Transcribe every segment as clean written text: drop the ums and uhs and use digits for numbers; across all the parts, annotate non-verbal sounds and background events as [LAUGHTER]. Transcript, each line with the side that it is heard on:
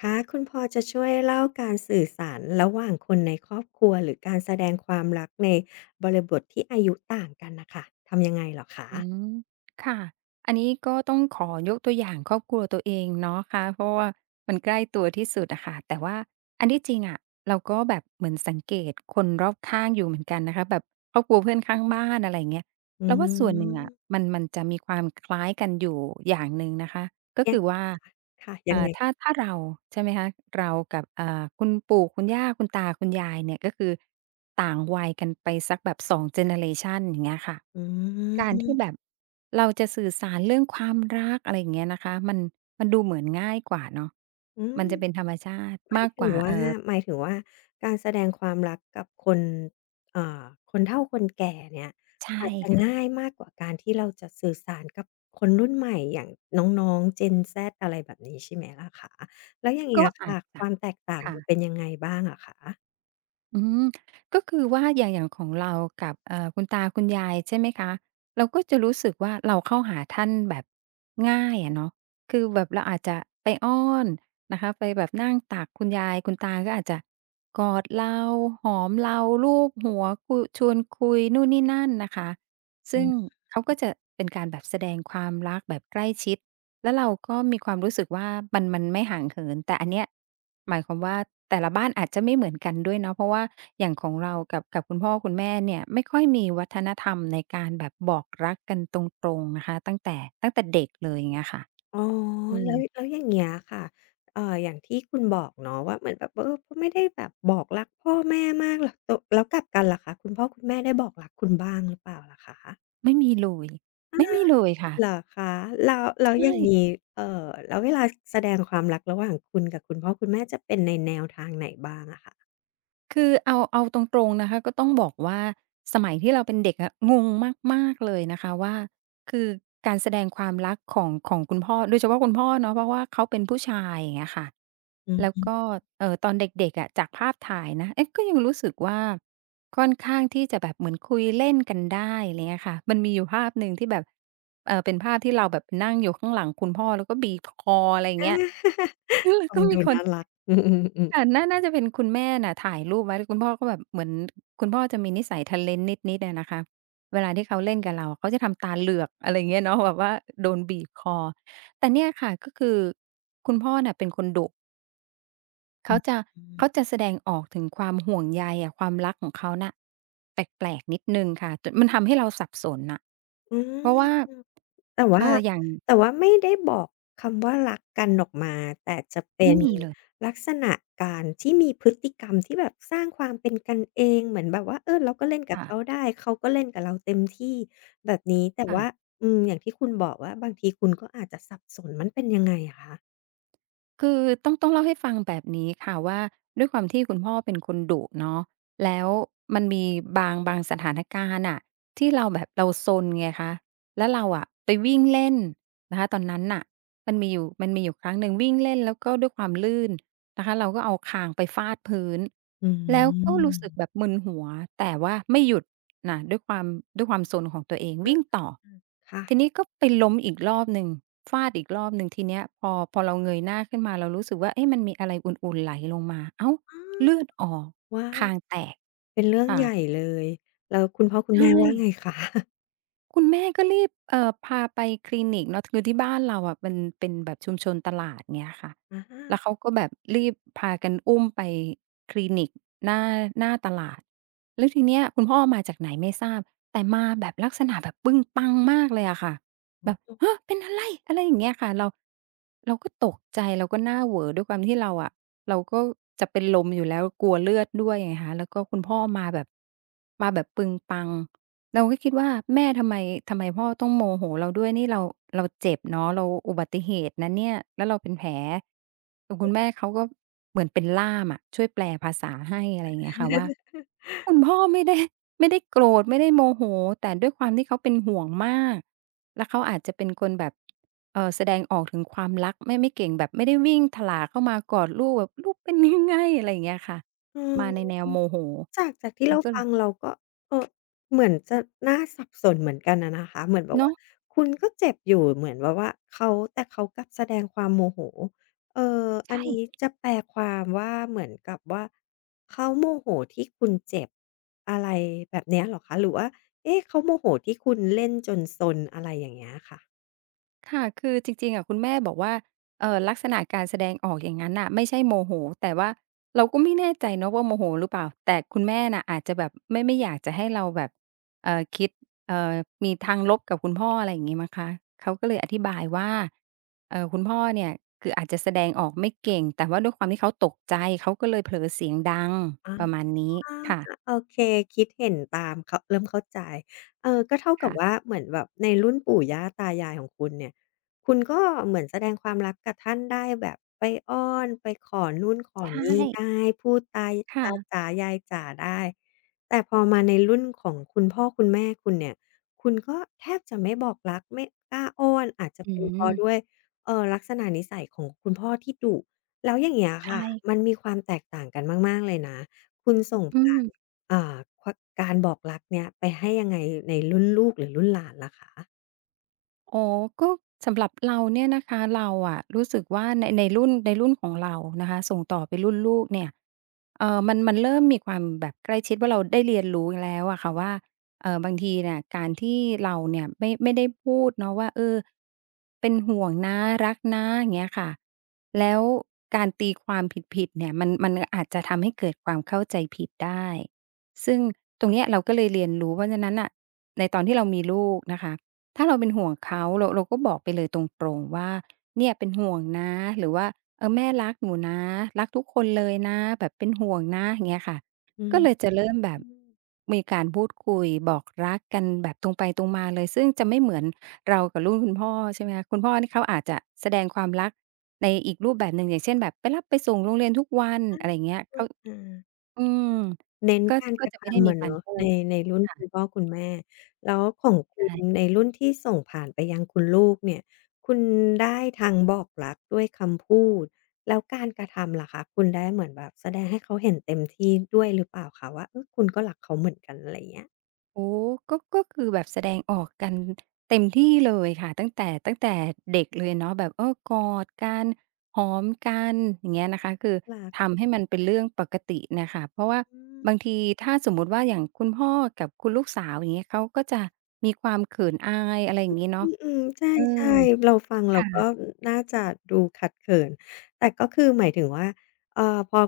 left: คะคุณพอจะช่วยเล่าการสื่อสารระหว่างคนในครอบครัวหรือการแสดงความรักในบริบทที่อายุต่างกันน่ะค่ะทำยังไงเหรอคะ
right: อืมค่ะอันนี้ก็ต้องขอยกตัวอย่างครอบครัวตัวเองเนาะค่ะเพราะว่ามันใกล้ตัวที่สุดอะค่ะแต่ว่าอันที่จริงอะเราก็แบบเหมือนสังเกตคนรอบข้างอยู่เหมือนกันนะคะแบบครอบครัวเพื่อนข้างบ้านอะไรอย่างเงี้ย
left: อื
right: เราว่าส่วนหนึ่งอะ
left: ม
right: มันจะมีความคล้ายกันอยู่อย่างหนึ่งนะคะก็
left: ยัง
right: คือว่า
left: ค่ะยังไง
right: ถ้าเราใช่ไหมคะเรากับคุณปู่คุณย่าคุณตาคุณยายเนี่ยก็คือต่างวัยกันไปสักแบบ2เจเนอเรชันอย่างเงี้ยค่ะ
left: อื
right: การที่แบบ
left: ม
right: เราจะสื่อสารเรื่องความรักอะไรอย่างเงี้ยนะคะมันดูเหมือนง่ายกว่าเนาะ
left: อืม
right: มันจะเป็นธรรมชาติ
left: หมาย
right: มาก
left: ถึ
right: ก
left: ง
right: ว่า
left: ว่าหมายถึงว่าการแสดงความรักกับคนอ่าคนเฒ่าคนแก่เนี่ย
right: ใช่
left: อาจจะ
right: ค่ะ
left: ง่ายมากกว่าการที่เราจะสื่อสารกับคนรุ่นใหม่อย่างน้องๆ Gen Z อะไรแบบนี้ใช่ไหมล่ะคะแล้วอย่างเงี้
right: ก็
left: ย
right: อา
left: ค่ะ
right: จ
left: ค
right: จะ
left: วามแตกต่างมันเป็น
right: ค่ะ
left: ยังไงบ้างอะคะ
right: อืมก็คือว่าอย่างของเรากับคุณตาคุณยายใช่ไหมคะเราก็จะรู้สึกว่าเราเข้าหาท่านแบบง่ายอะเนาะคือแบบเราอาจจะไปอ้อนนะคะไปแบบนั่งตักคุณยายคุณตาก็อาจจะกอดเราหอมเราลูบหัวคุชวนคุยนู่นนี่นั่นนะคะ
left: อื
right: ซึ่ง
left: ม
right: เขาก็จะเป็นการแบบแสดงความรักแบบใกล้ชิด แล้วเราก็มีความรู้สึกว่ามันไม่ห่างเหินแต่อันเนี้ยหมายความว่าแต่ละบ้านอาจจะไม่เหมือนกันด้วยเนาะเพราะว่าอย่างของเรากับคุณพ่อคุณแม่เนี่ยไม่ค่อยมีวัฒนธรรมในการแบบบอกรักกันตรงๆนะคะตั้งแต่เด็กเลยอย่างเงี้ยค่ะ
left: อ๋อ
right: อืม
left: แล้วอย่างเงี้ยค่ะอย่างที่คุณบอกเนาะว่าเหมือนแบบเออก็ไม่ได้แบบบอกรักพ่อแม่มากแล้วตแล้วกลับกันล่ะคะคุณพ่อคุณแม่ได้บอกรักคุณบ้างหรือเปล่าล่ะคะ
right: ไม่มีเลยไม่มีเลยค่ะ
left: เหรอคะแล้ว
right: ใช่
left: อย่างงี้เอ่อแล้วเวลาแสดงความรักระหว่างคุณกับคุณพ่อคุณแม่จะเป็นในแนวทางไหนบ้างอะคะ
right: คือเอาตรงๆนะคะก็ต้องบอกว่าสมัยที่เราเป็นเด็กอะงงมากๆเลยนะคะว่าคือการแสดงความรักของคุณพ่อโดยเฉพาะคุณพ่อเนาะเพราะว่าเขาเป็นผู้ชายอย่างเงี้ยค่ะ
left: อื
right: แล้ว
left: ม
right: ก็ตอนเด็กๆอะจากภาพถ่ายนะเอ๊ะก็ยังรู้สึกว่าค่อนข้างที่จะแบบเหมือนคุยเล่นกันได้อะไรเงี้ยค่ะมันมีอยู่ภาพหนึ่งที่แบบเป็นภาพที่เราแบบนั่งอยู่ข้างหลังคุณพ่อแล้วก็บีบคออะไรอย่างเงี้ย [LAUGHS] แล้ว
left: ฟั
right: ก็
left: ง
right: มี
left: ดู
right: คน
left: น่ารัก [LAUGHS] อืมๆ
right: ค่ะ
left: ๆ
right: น่าจะเป็นคุณแม่น่ะถ่ายรูปไว้แล้วคุณพ่อก็แบบเหมือนคุณพ่อจะมีนิสัย talent นิดๆอะนะคะเวลาที่เขาเล่นกับเราเขาจะทำตาเหลือกอะไรอย่างเงี้ยเนาะแบบว่าโดนบีบคอแต่เนี่ยค่ะก็คือคุณพ่อน่ะเป็นคนดุเขาจะเขาจะแสดงออกถึงความห่วงใยอะความรักของเขาน่ะแปลกๆนิดหนึ่งค่ะจนมันทำให้เราสับสนน่ะ
left: อืม
right: เพราะว่า
left: แต่ว่า
right: อย่าง
left: แต่ว่าไม่ได้บอกคำว่ารักกันออกมาแต่จะเป็
right: ไม่
left: น
right: มีเลย
left: ลักษณะการที่มีพฤติกรรมที่แบบสร้างความเป็นกันเองเหมือนแบบว่าเออเราก็เล่นกับเขา
right: ค่ะ
left: ได้เขาก็เล่นกับเราเต็มที่แบบนี้แต่ว่า
right: ค่ะ
left: อืมอย่างที่คุณบอกว่าบางทีคุณก็อาจจะสับสนมันเป็นยังไงอะคะ
right: คือต้องเล่าให้ฟังแบบนี้ค่ะว่าด้วยความที่คุณพ่อเป็นคนดุเนาะแล้วมันมีบางสถานการณ์น่ะที่เราแบบเราซนไงคะแล้วเราอะไปวิ่งเล่นนะคะตอนนั้นน่ะมันมีอยู่ครั้งหนึ่งวิ่งเล่นแล้วก็ด้วยความลื่น นะคะเราก็เอาคางไปฟาดพื้น
left: อื
right: แล้วก็
left: ม
right: รู้สึกแบบมึนหัวแต่ว่าไม่หยุดนะด้วยความซนของตัวเอง
left: อืม
right: วิ่งต่อ
left: ค่ะ
right: ทีนี้ก็ไปล้มอีกรอบหนึ่งฟาดอีกรอบหนึ่งทีเนี้ยพอเราเงยหน้าขึ้นมาเรารู้สึกว่าเอ๊ะมันมีอะไรอุ่นๆไหลลงมาอ้าวเลื
left: อ
right: อดออก
left: อว้าว
right: คางแตก
left: เป็นเรื่อง
right: ค่ะ
left: ใหญ่เลย แล้วคุณพ่อคุณ
right: ใช่
left: แม่ว่าไงคะ
right: คุณแม่ก็รีบพาไปคลินิกเนาะคือที่บ้านเราอะมันเป็นแบบชุมชนตลาดเงี้ยค่ะ
left: อ
right: แล้ว
left: า
right: เขาก็แบบรีบพากันอุ้มไปคลินิกหน้าหน้าตลาดแล้วทีเนี้ยคุณพ่อมาจากไหนไม่ทราบแต่มาแบบลักษณะแบบปึ้งปังมากเลยอะค่ะแบบฮะเป็นอะไรอะไรอย่างเงี้ยค่ะเราก็ตกใจเราก็หน้าเหวอด้วยความที่เราอะเราก็จะเป็นลมอยู่แล้วกลัวเลือดด้วยไงคะแล้วก็คุณพ่อมาแบบปึงปัง เราก็คิดว่าแม่ทำไมพ่อต้องโมโหเราด้วยนี่เราเจ็บเนาะเราอุบัติเหตุนะเนี่ยแล้วเราเป็นแผลแต่คุณแม่เขาก็เหมือนเป็นล่ามอะช่วยแปลภาษาให้อะไรอย่างเงี้ยค่ะว่าคุณพ่อไม่ได้โกรธไม่ได้โมโหแต่ด้วยความที่เขาเป็นห่วงมากแล้วเขาอาจจะเป็นคนแบบแสดงออกถึงความรักไม่เก่งแบบไม่ได้วิ่งถลาเข้ามากอดลูกแบบลูกเป็นยังไงอะไรอย่างเงี้ยค่ะ
left: อืม
right: มาในแนวโมโห
left: จากที่
right: เรา
left: เรา
right: ก็
left: ฟังเราก็เออเหมือนจะน่าสับสนเหมือนกันอะนะคะเหมือนแบบว่า
right: เนาะ
left: คุณก็เจ็บอยู่เหมือนแบบว่าเขาแต่เขากลับแสดงความโมโหอัน
right: ใช่
left: นี้จะแปลความว่าเหมือนกับว่าเขาโมโหที่คุณเจ็บอะไรแบบเนี้ยเหรอคะหรือว่าเอ๊ะเขาโมโหที่คุณเล่นจนซนอะไรอย่างเงี้ยค่ะ
right: ค่ะ คือจริงๆอะคุณแม่บอกว่าลักษณะการแสดงออกอย่างนั้นน่ะไม่ใช่โมโหแต่ว่าเราก็ไม่แน่ใจเนาะว่าโมโหหรือเปล่าแต่คุณแม่น่ะอาจจะแบบไม่อยากจะให้เราแบบคิดเอ่อมีทางลบกับคุณพ่ออะไรอย่างงี้มั้งคะเขาก็เลยอธิบายว่าคุณพ่อเนี่ยคืออาจจะแสดงออกไม่เก่งแต่ว่าด้วยความที่เขาตกใจเขาก็เลยเผลอเสียงดัง
left: อา
right: ประมาณนี้
left: อา
right: ค่ะ
left: โอเคคิดเห็นตามเข้าเริ่มเข้าใจก็เท่ากับว่า
right: ค่ะ
left: เหมือนแบบในรุ่นปู่ย่าตายายของคุณเนี่ยคุณก็เหมือนแสดงความรักกับท่านได้แบบไปอ้อนไปขอนู่นขอ
right: ใช่
left: นี่ได้พูดตายตา
right: ค่ะ
left: จ๋ายายจ๋าได้แต่พอมาในรุ่นของคุณพ่อคุณแม่คุณเนี่ยคุณก็แทบจะไม่บอกรักไม่กล้าอ้อนอาจจะ
right: อื
left: เป็นเพราะด้วย
right: ม
left: ลักษณะนิสัยของคุณพ่อที่ดุแล้วอย่างเงี้ย
right: ใช
left: ค่ะมัน
right: ่
left: มีความแตกต่างกันมากๆเลยนะ คุณส่ง
right: อื
left: ผ่า
right: ม
left: นอ่าคการบอกรักเนี่ยไปให้ยังไงในรุ่นลูกหรือรุ่นหลานล่ะคะ
right: อ๋อก็สำหรับเราเนี่ยนะคะเราอะรู้สึกว่าในรุ่นในรุ่นของเรานะคะส่งต่อไปรุ่นลูกเนี่ยมันเริ่มมีความแบบใกล้ชิดว่าเราได้เรียนรู้แล้วอะค่ะว่าบางทีเนี่ยการที่เราเนี่ยไม่ได้พูดเนาะว่าเออเป็นห่วงนะรักนะอย่างเงี้ยค่ะแล้วการตีความผิดๆเนี่ยมันอาจจะทำให้เกิดความเข้าใจผิดได้ซึ่งตรงเนี้ยเราก็เลยเรียนรู้เพราะฉะนั้นน่ะในตอนที่เรามีลูกนะคะ ถ้าเราเป็นห่วงเขาเราก็บอกไปเลยตรงๆว่าเนี่ยเป็นห่วงนะหรือว่าเออแม่รักหนูนะรักทุกคนเลยนะแบบเป็นห่วงนะอย่างเงี้ยค่ะ
left: อืม
right: ก็เลยจะเริ่มแบ
left: อื
right: บ
left: ม
right: มีการพูดคุยบอกรักกันแบบตรงไปตรงมาเลยซึ่งจะไม่เหมือนเรากับรุ่นคุณพ่อใช่ไหมคะคุณพ่อนี่เขาอาจจะแสดงความรักในอีกรูปแบบหนึ่งอย่างเช่นแบบไปรับไปส่งโรงเรียนทุกวัน
left: น่
right: อะไรอย่างเงี้ยเขา
left: อา
right: อืม
left: เน้น
right: ก็
left: การ
right: ก็
left: กระ
right: จะไม่ได้
left: ทำ
right: มี
left: อะ
right: การ
left: เนาะ
right: พู
left: ใน
right: ด
left: ในรุ่นคุณ
right: ค่ะ
left: พ่อคุณแม่แล้วของคุณ
right: ใช่
left: ในรุ่นที่ส่งผ่านไปยังคุณลูกเนี่ยคุณได้ทั้งบอกรักด้วยคำพูดแล้วการกระทำล่ะคะคุณได้เหมือนแบบแสดงให้เขาเห็นเต็มที่ด้วยหรือเปล่าคะว่าเออคุณก็รักเขาเหมือนกันอะไรอย่างเงี้ย
right: โอ้โก็คือแบบแสดงออกกันเต็มที่เลยค่ะตั้งแต่เด็กเลยเนาะแบบเออกอดกันหอมกันอย่างเงี้ยนะคะคือ
left: รัก
right: ทำให้มันเป็นเรื่องปกติน่ะค่ะเพราะว่า
left: อืม
right: บางทีถ้าสมมุติว่าอย่างคุณพ่อกับคุณลูกสาวอย่างเงี้ยเขาก็จะมีความเขินอายอะไรอย่างงี้เนาะ
left: อืมๆใ
right: เออ
left: ช่ๆเราฟังเรา
right: ค่ะ
left: ก็น่าจะดูขัดเขินแต่ก็คือหมายถึงว่าเอ่อพอ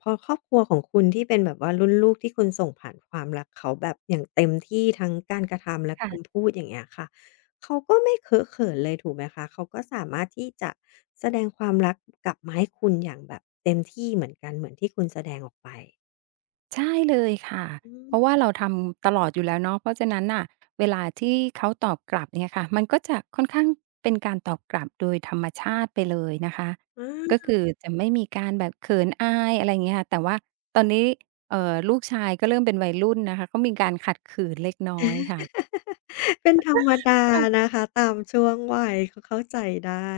left: พอครอบครัวของคุณที่เป็นแบบว่ารุ่นลูกที่คุณส่งผ่านความรักเขาแบบอย่างเต็มที่ทั้งการกระทำและ
right: ค่ะ
left: คำพูดอย่างเงี้ยค่ะเขาก็ไม่เคอะเขินเลยถูกไหมคะเขาก็สามารถที่จะแสดงความรักกลับมาให้คุณอย่างแบบเต็มที่เหมือนกันเหมือนที่คุณแสดงออกไป
right: ใช่เลยค่ะ
left: อื
right: เพ
left: ม
right: ราะว่าเราทำตลอดอยู่แล้วเนาะเพราะฉะนั้นน่ะเวลาที่เขาตอบกลับเนี่ยค่ะมันก็จะค่อนข้างเป็นการตอบกลับโดยธรรมชาติไปเลยนะคะก็
left: อา
right: คือจะไม่มีการแบบเขินอายอะไรอย่างเงี้ยค่ะแต่ว่าตอนนี้ลูกชายก็เริ่มเป็นวัยรุ่นนะคะก็มีการขัดขืนเล็กน้อยค่ะ
left: [LAUGHS] เป็นธรรมดา
right: ค่ะ
left: นะคะตามช่วงวัยเขาเข้าใจได้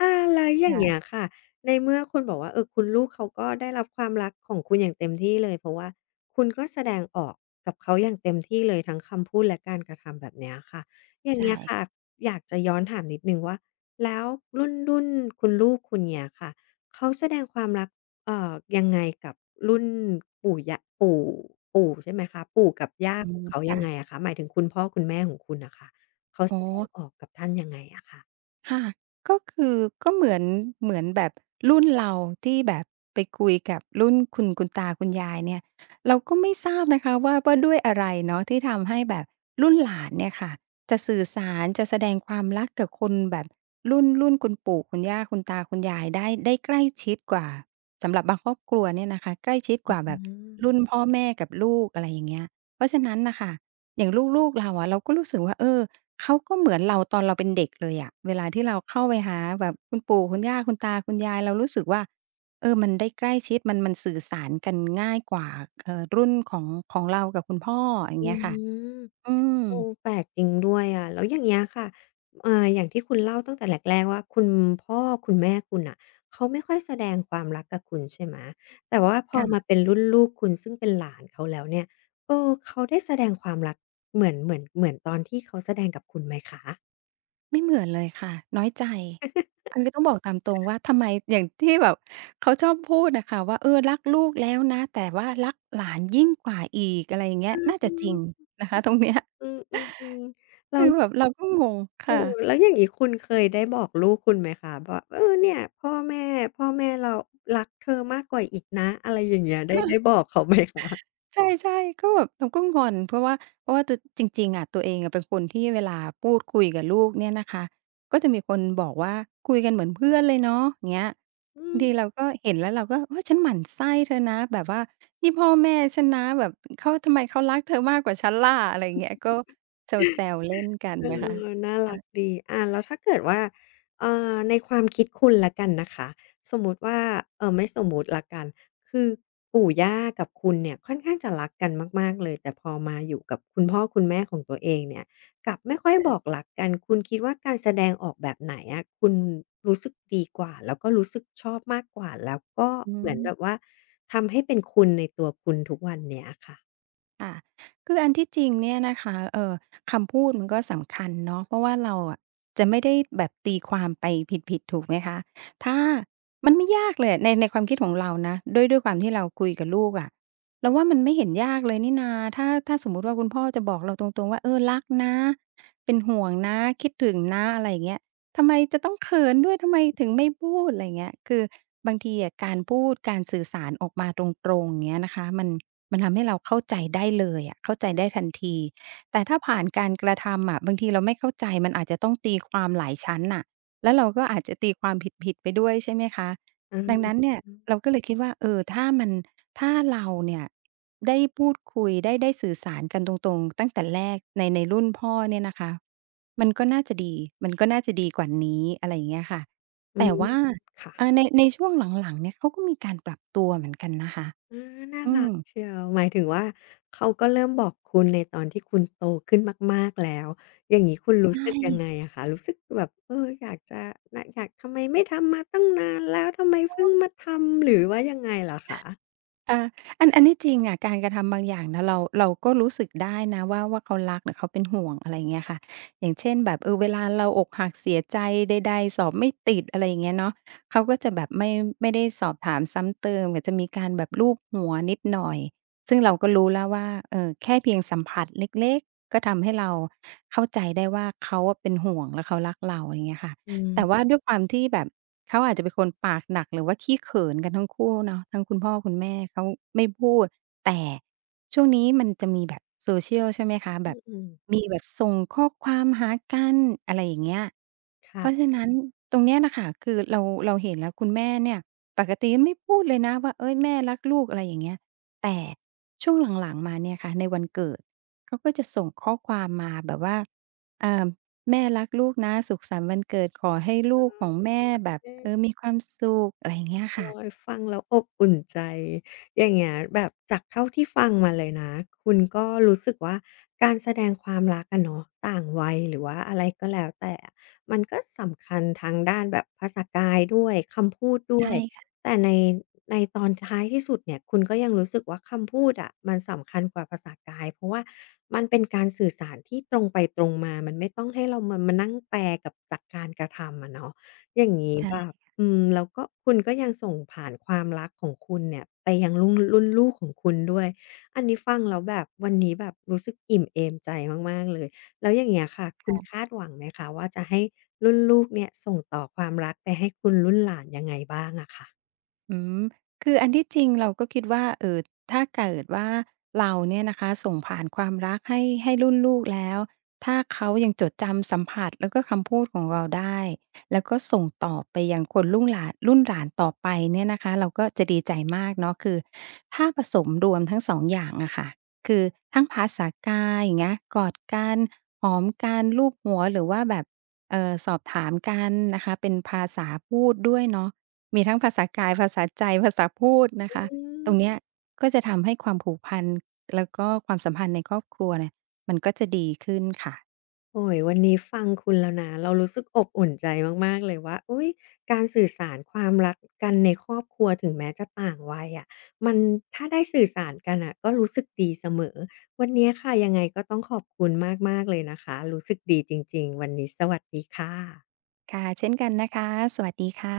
left: อาแล้วอย่างเงี้ยค่ะในเมื่อคุณบอกว่าเออคุณลูกเขาก็ได้รับความรักของคุณอย่างเต็มที่เลยเพราะว่าคุณก็แสดงออกกับเขาอย่างเต็มที่เลยทั้งคำพูดและการกระทำแบบเนี้ยค่ะอย่างเงี้
right: ใช่
left: ยค่ะอยากจะย้อนถามนิดนึงว่าแล้วรุ่นคุณลูกคุณเนี้ยค่ะเขาแสดงความรัก ยังไงกับรุ่นปู่ยะปู่ปู่ใช่ไหมคะปู่กับย่า
right: อื
left: ของ
right: ม
left: เขายั
right: ค่ะ
left: งไงอะคะหมายถึงคุณพ่อคุณแม่ของคุณน่ะค่ะเขา
right: อ๋
left: แส
right: อ
left: ดงออกกับท่านยังไงอะคะ
right: ค่ะก็คือก็เหมือนเหมือนแบบรุ่นเราที่แบบไปคุยกับรุ่นคุณตาคุณยายเนี่ยเราก็ไม่ทราบนะคะว่าด้วยอะไรเนาะที่ทำให้แบบรุ่นหลานเนี่ยค่ะจะสื่อสารจะแสดงความรักกับคนแบบรุ่นคุณปู่คุณย่าคุณตาคุณยายได้ใกล้ชิดกว่าสำหรับบางครอบครัวเนี่ยนะคะใกล้ชิดกว่า
left: อื
right: แบบรุ่น
left: ม
right: พ่อแม่กับลูกอะไรอย่างเงี้ยเพราะฉะนั้นน่ะค่ะอย่างลูกๆเราอะเราก็รู้สึกว่าเออ เขาก็เหมือนเราตอนเราเป็นเด็กเลยอะเวลาที่เราเข้าไปหาแบบคุณปู่คุณย่าคุณตาคุณยายเรารู้สึกว่าเออมันได้ใกล้ชิดมันสื่อสารกันง่ายกว่ารุ่นของเรากับคุณพ่ออย่าง
left: อื
right: เงี้ยค่ะ
left: ม
right: อืม
left: โอ้แปลกจริงด้วยอะแล้วอย่างเงี้ยค่ะอย่างที่คุณเล่าตั้งแต่แรกๆว่าคุณพ่อคุณแม่คุณน่ะเขาไม่ค่อยแสดงความรักกับคุณใช่ไหมแต่ว่าพอมา
right: ค่ะ
left: เป็นรุ่นลูกคุณซึ่งเป็นหลานเขาแล้วเนี่ยเออเขาได้แสดงความรักเหมือนตอนที่เขาแสดงกับคุณไหมคะ
right: ไม่เหมือนเลยค่ะน้อยใจอันนี้ต้องบอกตามตรงว่าทำไมอย่างที่แบบเขาชอบพูดน่ะค่ะว่าเออรักลูกแล้วนะแต่ว่ารักหลานยิ่งกว่าอีกอะไรอย่างเงี้ยน่า
left: อื
right: จะจริง
left: ม
right: นะคะตรงเนี้ย
left: อืมๆๆแล้
right: [LAUGHS] คื
left: ว
right: อแบบเราก็งง
left: เออ
right: ค่ะ
left: แล้วอย่างงี้คุณเคยได้บอกลูกคุณไหมคะว่าเนี่ยพ่อแม่เรารักเธอมากกว่าอีกนะอะไรอย่างเงี้ยได้บอกเขาไหมคะ
right: ใช่ๆก็แบบเราก็งอนเพราะว่าเพราะว่าตัวจริงๆอะตัวเองอะเป็นคนที่เวลาพูดคุยกับลูกเนี่ยนะคะก็จะมีคนบอกว่าคุยกันเหมือนเพื่อนเลยเนาะอย่างเงี้ย
left: อื
right: บาง
left: ม
right: ทีเราก็เห็นแล้วเราก็โอ๊ยฉันหมั่นไส้เธอนะแบบว่านี่พ่อแม่ฉันนะแบบเขาทำไมเขารักเธอมากกว่าฉันล่ะอะไรอย่างเงี้ยก็แซวๆเล่นกัน
left: เอ
right: นะคะ
left: น่ารักดีอาแล้วถ้าเกิดว่าในความคิดคุณแล้วกันนะคะสมมุติว่าไม่สมมุติแล้วกันคือปู่ย่ากับคุณเนี่ยค่อนข้างจะรักกันมากๆเลยแต่พอมาอยู่กับคุณพ่อคุณแม่ของตัวเองเนี่ยกลับไม่ค่อยบอกรักกันคุณคิดว่าการแสดงออกแบบไหนอะคุณรู้สึกดีกว่าแล้วก็รู้สึกชอบมากกว่าแล้วก็
right: อื
left: เหมือนแบ
right: ม
left: บว่าทำให้เป็นคุณในตัวคุณทุกวันเนี้ยค่ะ
right: ค่ะคืออันที่จริงเนี่ยนะคะคำพูดมันก็สำคัญเนาะเพราะว่าเราอะจะไม่ได้แบบตีความไปผิดๆถูกไหมคะถ้ามันไม่ยากเลยอะในความคิดของเรานะด้วยความที่เราคุยกับลูกอะเราว่ามันไม่เห็นยากเลยนี่นาถ้าสมมุติว่าคุณพ่อจะบอกเราตรงๆว่าเออรักนะเป็นห่วงนะคิดถึงนะอะไรอย่างเงี้ยทำไมจะต้องเขินด้วยทำไมถึงไม่พูดอะไรอย่างเงี้ยคือบางทีอะการพูดการสื่อสารออกมาตรงๆอย่างเงี้ยนะคะมันทำให้เราเข้าใจได้เลยอะเข้าใจได้ทันทีแต่ถ้าผ่านการกระทำอะบางทีเราไม่เข้าใจมันอาจจะต้องตีความหลายชั้นน่ะแล้วเราก็อาจจะตีความผิดๆไปด้วยใช่ไหมคะ
left: อ
right: ดังนั้น
left: า
right: เนี่ยเราก็เลยคิดว่าเออถ้ามันถ้าเราเนี่ยได้พูดคุยได้สื่อสารกันตรงๆตั้งแต่แรกในรุ่นพ่อเนี่ยนะคะมันก็น่าจะดีมันก็น่าจะดีกว่านี้อะไรอย่างเงี้ยค่ะ
left: อื
right: แต่
left: ม
right: ว่า
left: ค่ะ
right: ในช่วงหลังๆเนี่ยเขาก็มีการปรับตัวเหมือนกันนะคะ
left: อาน่า
right: อื
left: รั
right: ม
left: กเชียวหมายถึงว่าเขาก็เริ่มบอกคุณในตอนที่คุณโตขึ้นมากๆแล้วอย่างงี้คุณรู้
right: ใช่
left: สึกยังไงอะคะรู้สึกแบบเอออยากจะนอยากทำไมไม่ทำมาตั้งนานแล้วทำไมเพิ่งมาทำหรือว่ายังไงเหรอคะ
right: อาอันที่จริงอะการกระทำบางอย่างนะเราก็รู้สึกได้นะว่าเขารักหรือเขาเป็นห่วงอะไรอย่างเงี้ยค่ะอย่างเช่นแบบเวลาเราอกหักเสียใจใดๆสอบไม่ติดอะไรอย่างเงี้ยเนาะเขาก็จะแบบไม่ได้สอบถามซ้ำเติมก็จะมีการแบบลูบหัวนิดหน่อยซึ่งเราก็รู้แล้วว่าแค่เพียงสัมผัสเล็กๆก็ทำให้เราเข้าใจได้ว่าเขาอะเป็นห่วงและเขารักเราอย่างเงี้ยค่ะ
left: อืม
right: แต่ว่าด้วยความที่แบบเขาอาจจะเป็นคนปากหนักหรือว่าขี้เขินกันทั้งคู่เนาะทั้งคุณพ่อคุณแม่เขาไม่พูดแต่ช่วงนี้มันจะมีแบบ social ใช่ไหมคะ
left: อ
right: แบบ
left: ืม
right: มีแบบส่งข้อความหากันอะไรอย่างเงี้ยเพราะ
left: ค่ะ
right: ฉะนั้นตรงเนี้ยน่ะค่ะคือเราเห็นแล้วคุณแม่เนี่ยปกติไม่พูดเลยนะว่าเฮ้ยแม่รักลูกอะไรอย่างเงี้ยแต่ช่วงหลังๆมาเนี่ยค่ะในวันเกิดเขาก็จะส่งข้อความมาแบบว่าเอ่อ แม่รักลูกนะสุขสันต์วันเกิดขอให้ลูกของแม่แบบ
left: เอ
right: มีความสุขอะไรอย่างเงี้ย
left: โอ๊
right: ค่ะ
left: ยฟังแล้วอบอุ่นใจอย่างเงี้ยแบบจากเท่าที่ฟังมาเลยนะคุณก็รู้สึกว่าการแสดงความรักอะเนาะต่างวัยหรือว่าอะไรก็แล้วแต่อะมันก็สำคัญทางด้านแบบภาษากายด้วยคำพูดด้ว
right: ใช่
left: ย
right: ค่ะ
left: แต่ในตอนท้ายที่สุดเนี่ยคุณก็ยังรู้สึกว่าคำพูดอะมันสำคัญกว่าภาษากายเพราะว่ามันเป็นการสื่อสารที่ตรงไปตรงมามันไม่ต้องให้เรามานั่งแปลกับจากการกระทำอะเนาะ อย่างงี้แบ
right: ใช่
left: บอืมแล้วก็คุณก็ยังส่งผ่านความรักของคุณเนี่ยไปยังรุ่นลูกของคุณด้วยอันนี้ฟังแล้วแบบวันนี้แบบรู้สึกอิ่มเอมใจมากๆเลยแล้วอย่างเงี้ยค่ะคุณคาดหวังไหมคะว่าจะให้รุ่นลูกเนี่ยส่งต่อความรักไปให้คุณรุ่นหลานยังไงบ้างอะค่ะ
right: อืมคืออันที่จริงเราก็คิดว่าถ้าเกิดว่าเราเนี่ยนะคะส่งผ่านความรักให้รุ่นลูกแล้วถ้าเขายังจดจำสัมผัสแล้วก็คำพูดของเราได้แล้วก็ส่งต่อไปยังคนรุ่นหลานต่อไปเนี่ยนะคะเราก็จะดีใจมากเนาะคือถ้าผสมรวมทั้ง2องอย่างอะค่ะคือทั้งภาษากายอย่างเงี้ยกอดกันหอมกันลูบหัวหรือว่าแบบสอบถามกันนะคะเป็นภาษาพูดด้วยเนาะ มีทั้งภาษากาย ภาษาใจ ภาษาพูดนะคะ
left: อื
right: ตรงเนี้
left: ม
right: ยก็จะทำให้ความผูกพันแล้วก็ความสัมพันธ์ในครอบครัวเนี่ยมันก็จะดีขึ้นค่ะ
left: โอ้ยวันนี้ฟังคุณแล้วนะเรารู้สึกอบอุ่นใจมากๆเลยว่าอุ๊ยการสื่อสารความรักกันในครอบครัวถึงแม้จะต่างวัยอะมันถ้าได้สื่อสารกันน่ะก็รู้สึกดีเสมอวันนี้ค่ะยังไงก็ต้องขอบคุณมากๆเลยนะคะรู้สึกดีจริงๆวันนี้สวัสดีค่ะ
right: ค่ะ เช่นกันนะคะ สวัสดีค่ะ